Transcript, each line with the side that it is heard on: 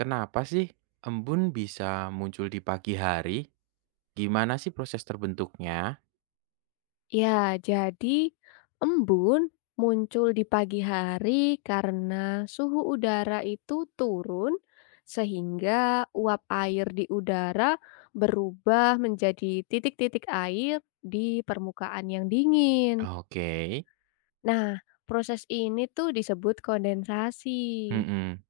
right: Kenapa sih embun bisa muncul di pagi hari? Gimana sih proses terbentuknya?
left: Ya, jadi embun muncul di pagi hari karena suhu udara itu turun, sehingga uap air di udara berubah menjadi titik-titik air di permukaan yang dingin.
right: Oke.
left: Nah, proses ini tuh disebut kondensasi.
right: mhm,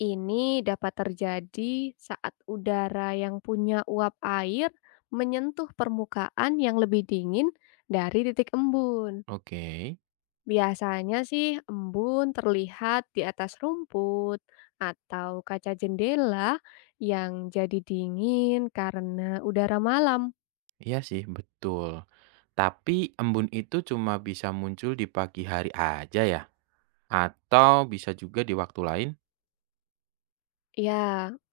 left: Ini dapat terjadi saat udara yang punya uap air menyentuh permukaan yang lebih dingin dari titik embun.
right: oke,
left: Biasanya sih embun terlihat di atas rumput atau kaca jendela yang jadi dingin karena udara malam.
right: iya sih betul. Tapi embun itu cuma bisa muncul di pagi hari aja ya? Atau bisa juga di waktu lain?
left: Ya,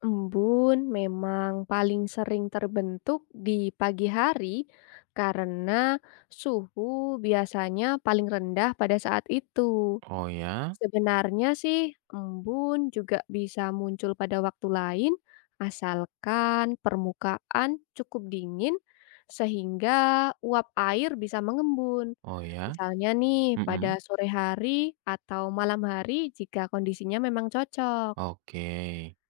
left: embun memang paling sering terbentuk di pagi hari karena suhu biasanya paling rendah pada saat itu.
right: Oh ya.
left: Sebenarnya sih embun juga bisa muncul pada waktu lain, asalkan permukaan cukup dingin sehingga uap air bisa mengembun.
right: Oh ya.
left: Misalnya nih pada
right: mhm,
left: sore hari atau malam hari jika kondisinya memang cocok.
right: oke.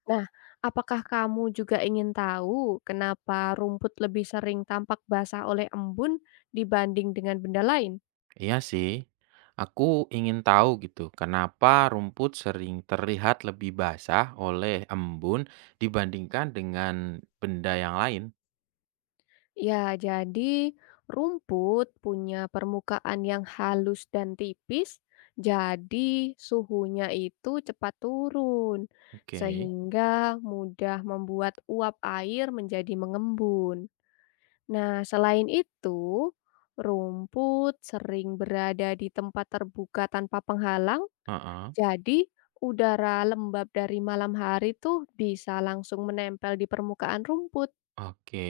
left: Nah, apakah kamu juga ingin tahu kenapa rumput lebih sering tampak basah oleh embun dibanding dengan benda lain?
right: Iya sih, aku ingin tahu gitu, kenapa rumput sering terlihat lebih basah oleh embun dibandingkan dengan benda yang lain?
left: Ya, jadi rumput punya permukaan yang halus dan tipis, jadi suhunya itu cepat turun,
right: Oke.
left: sehingga mudah membuat uap air menjadi mengembun. Nah, selain itu, rumput sering berada di tempat terbuka tanpa penghalang,
right: Heeh.
left: jadi udara lembab dari malam hari tuh bisa langsung menempel di permukaan rumput.
right: Oke,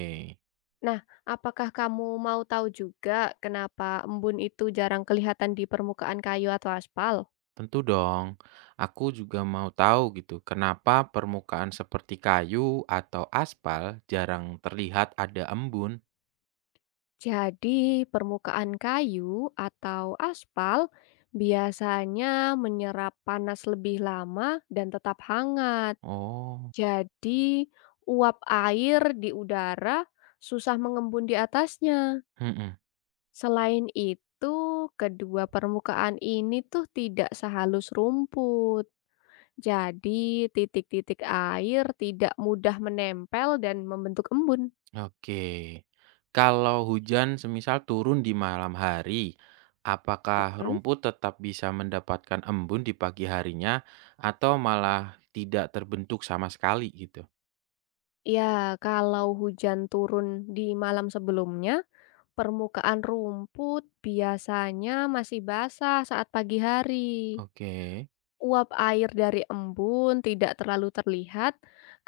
left: Nah, apakah kamu mau tahu juga kenapa embun itu jarang kelihatan di permukaan kayu atau aspal?
right: tentu dong. Aku juga mau tahu gitu, kenapa permukaan seperti kayu atau aspal jarang terlihat ada embun?
left: Jadi, permukaan kayu atau aspal biasanya menyerap panas lebih lama dan tetap hangat.
right: Oh.
left: Jadi, uap air di udara susah mengembun di atasnya.
right: Mhm.
left: Selain itu, kedua permukaan ini tuh tidak sehalus rumput. Jadi titik-titik air tidak mudah menempel dan membentuk embun.
right: Oke. Kalau hujan semisal turun di malam hari, apakah
left: Mhm.
right: rumput tetap bisa mendapatkan embun di pagi harinya atau malah tidak terbentuk sama sekali gitu?
left: Ya, kalau hujan turun di malam sebelumnya, permukaan rumput biasanya masih basah saat pagi hari.
right: Oke.
left: Uap air dari embun tidak terlalu terlihat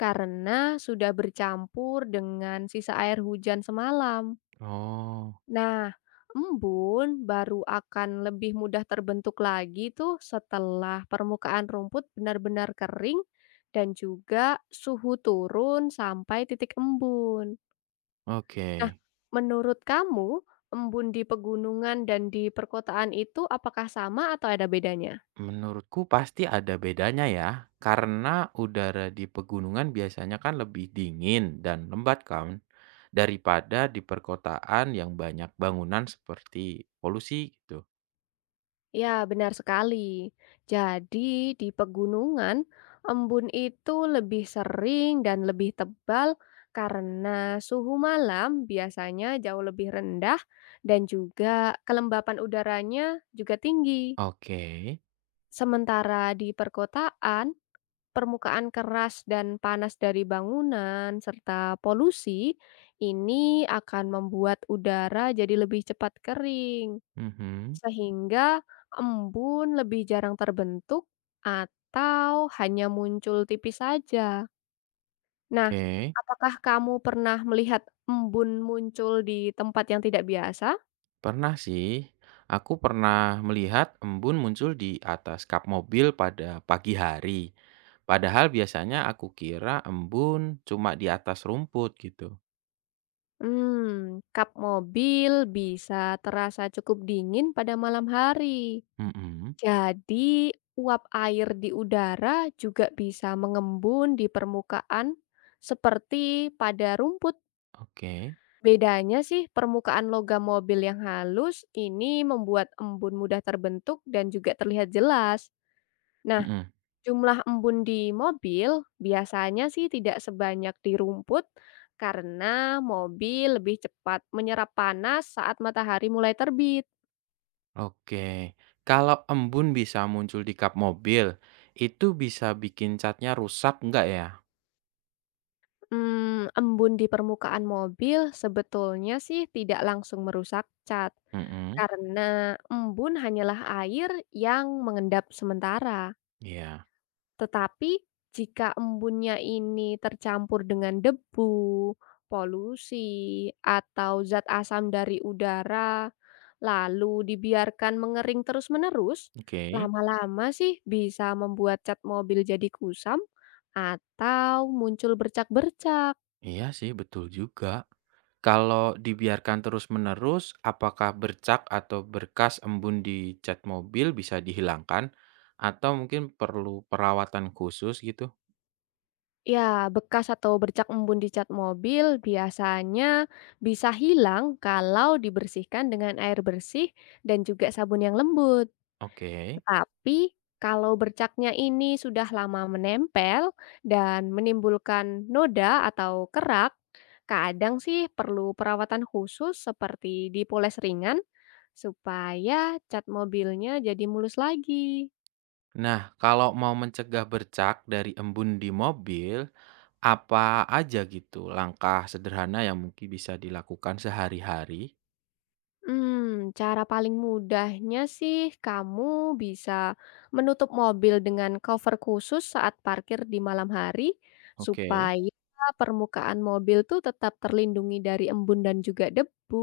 left: karena sudah bercampur dengan sisa air hujan semalam.
right: Oh.
left: Nah, embun baru akan lebih mudah terbentuk lagi tuh setelah permukaan rumput benar-benar kering dan juga suhu turun sampai titik embun. Nah,
right: Oke.
left: menurut kamu embun di pegunungan dan di perkotaan itu apakah sama atau ada bedanya?
right: Menurutku pasti ada bedanya ya, karena udara di pegunungan biasanya kan lebih dingin dan lembat kan daripada di perkotaan yang banyak bangunan seperti polusi gitu.
left: Ya, benar sekali. Jadi, di pegunungan, embun itu lebih sering dan lebih tebal karena suhu malam biasanya jauh lebih rendah dan juga kelembapan udaranya juga tinggi.
right: Oke.
left: Sementara di perkotaan, permukaan keras dan panas dari bangunan serta polusi ini akan membuat udara jadi lebih cepat kering.
right: Mhm.
left: Sehingga embun lebih jarang terbentuk atau hanya muncul tipis saja. Nah,
right: Oke,
left: apakah kamu pernah melihat embun muncul di tempat yang tidak biasa?
right: pernah sih. Aku pernah melihat embun muncul di atas kap mobil pada pagi hari. Padahal biasanya aku kira embun cuma di atas rumput gitu.
left: Kap mobil bisa terasa cukup dingin pada malam hari.
right: Mm-mm.
left: Jadi, uap air di udara juga bisa mengembun di permukaan seperti pada rumput.
right: Oke.
left: Bedanya sih permukaan logam mobil yang halus ini membuat embun mudah terbentuk dan juga terlihat jelas. Nah,
right: Mm-mm.
left: jumlah embun di mobil biasanya sih tidak sebanyak di rumput karena mobil lebih cepat menyerap panas saat matahari mulai terbit.
right: Oke. Kalau embun bisa muncul di kap mobil, itu bisa bikin catnya rusak nggak ya?
left: Embun di permukaan mobil sebetulnya sih tidak langsung merusak cat
right: Mm-mm.
left: karena embun hanyalah air yang mengendap sementara.
right: Iya.
left: Tetapi jika embunnya ini tercampur dengan debu, polusi, atau zat asam dari udara, lalu dibiarkan mengering terus-menerus,
right: Oke.
left: lama-lama sih bisa membuat cat mobil jadi kusam atau muncul bercak-bercak.
right: Iya sih, betul juga. Kalau dibiarkan terus-menerus, apakah bercak atau berkas embun di cat mobil bisa dihilangkan? Atau mungkin perlu perawatan khusus gitu?
left: Ya, bekas atau bercak embun di cat mobil biasanya bisa hilang kalau dibersihkan dengan air bersih dan juga sabun yang lembut.
right: Oke.
left: Tetapi, kalau bercaknya ini sudah lama menempel dan menimbulkan noda atau kerak, kadang sih perlu perawatan khusus seperti dipoles ringan supaya cat mobilnya jadi mulus lagi.
right: Nah, kalau mau mencegah bercak dari embun di mobil, apa aja gitu langkah sederhana yang mungkin bisa dilakukan sehari-hari?
left: Cara paling mudahnya sih kamu bisa menutup mobil dengan cover khusus saat parkir di malam hari
right: Oke.
left: supaya permukaan mobil tuh tetap terlindungi dari embun dan juga debu.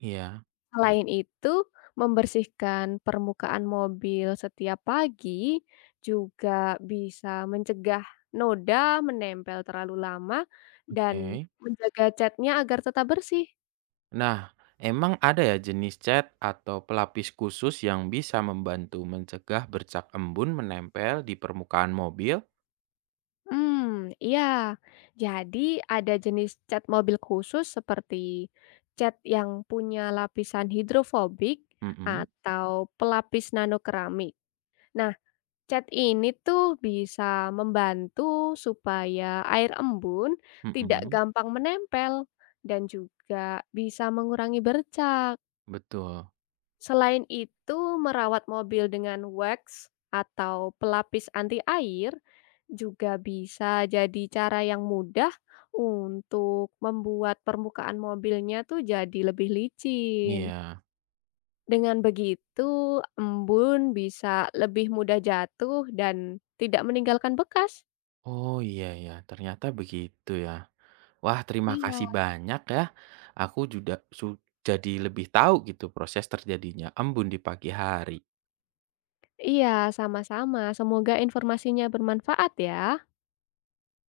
right: Iya,
left: Selain itu, membersihkan permukaan mobil setiap pagi juga bisa mencegah noda menempel terlalu lama dan
right: oke.
left: menjaga catnya agar tetap bersih.
right: Nah, emang ada ya jenis cat atau pelapis khusus yang bisa membantu mencegah bercak embun menempel di permukaan mobil?
left: Iya. Jadi ada jenis cat mobil khusus seperti cat yang punya lapisan hidrofobik
right: Mhm.
left: atau pelapis nano keramik. Nah, cat ini tuh bisa membantu supaya air embun tidak
right: mhm,
left: gampang menempel dan juga bisa mengurangi bercak.
right: Betul.
left: Selain itu, merawat mobil dengan wax atau pelapis anti air juga bisa jadi cara yang mudah untuk membuat permukaan mobilnya tuh jadi lebih licin.
right: Iya.
left: Dengan begitu, embun bisa lebih mudah jatuh dan tidak meninggalkan bekas.
right: Oh iya ya, ternyata begitu ya. Wah, terima
left: Iya.
right: kasih banyak ya. Aku juga su- jadi lebih tahu gitu proses terjadinya embun di pagi hari.
left: Iya, sama-sama. Semoga informasinya bermanfaat ya.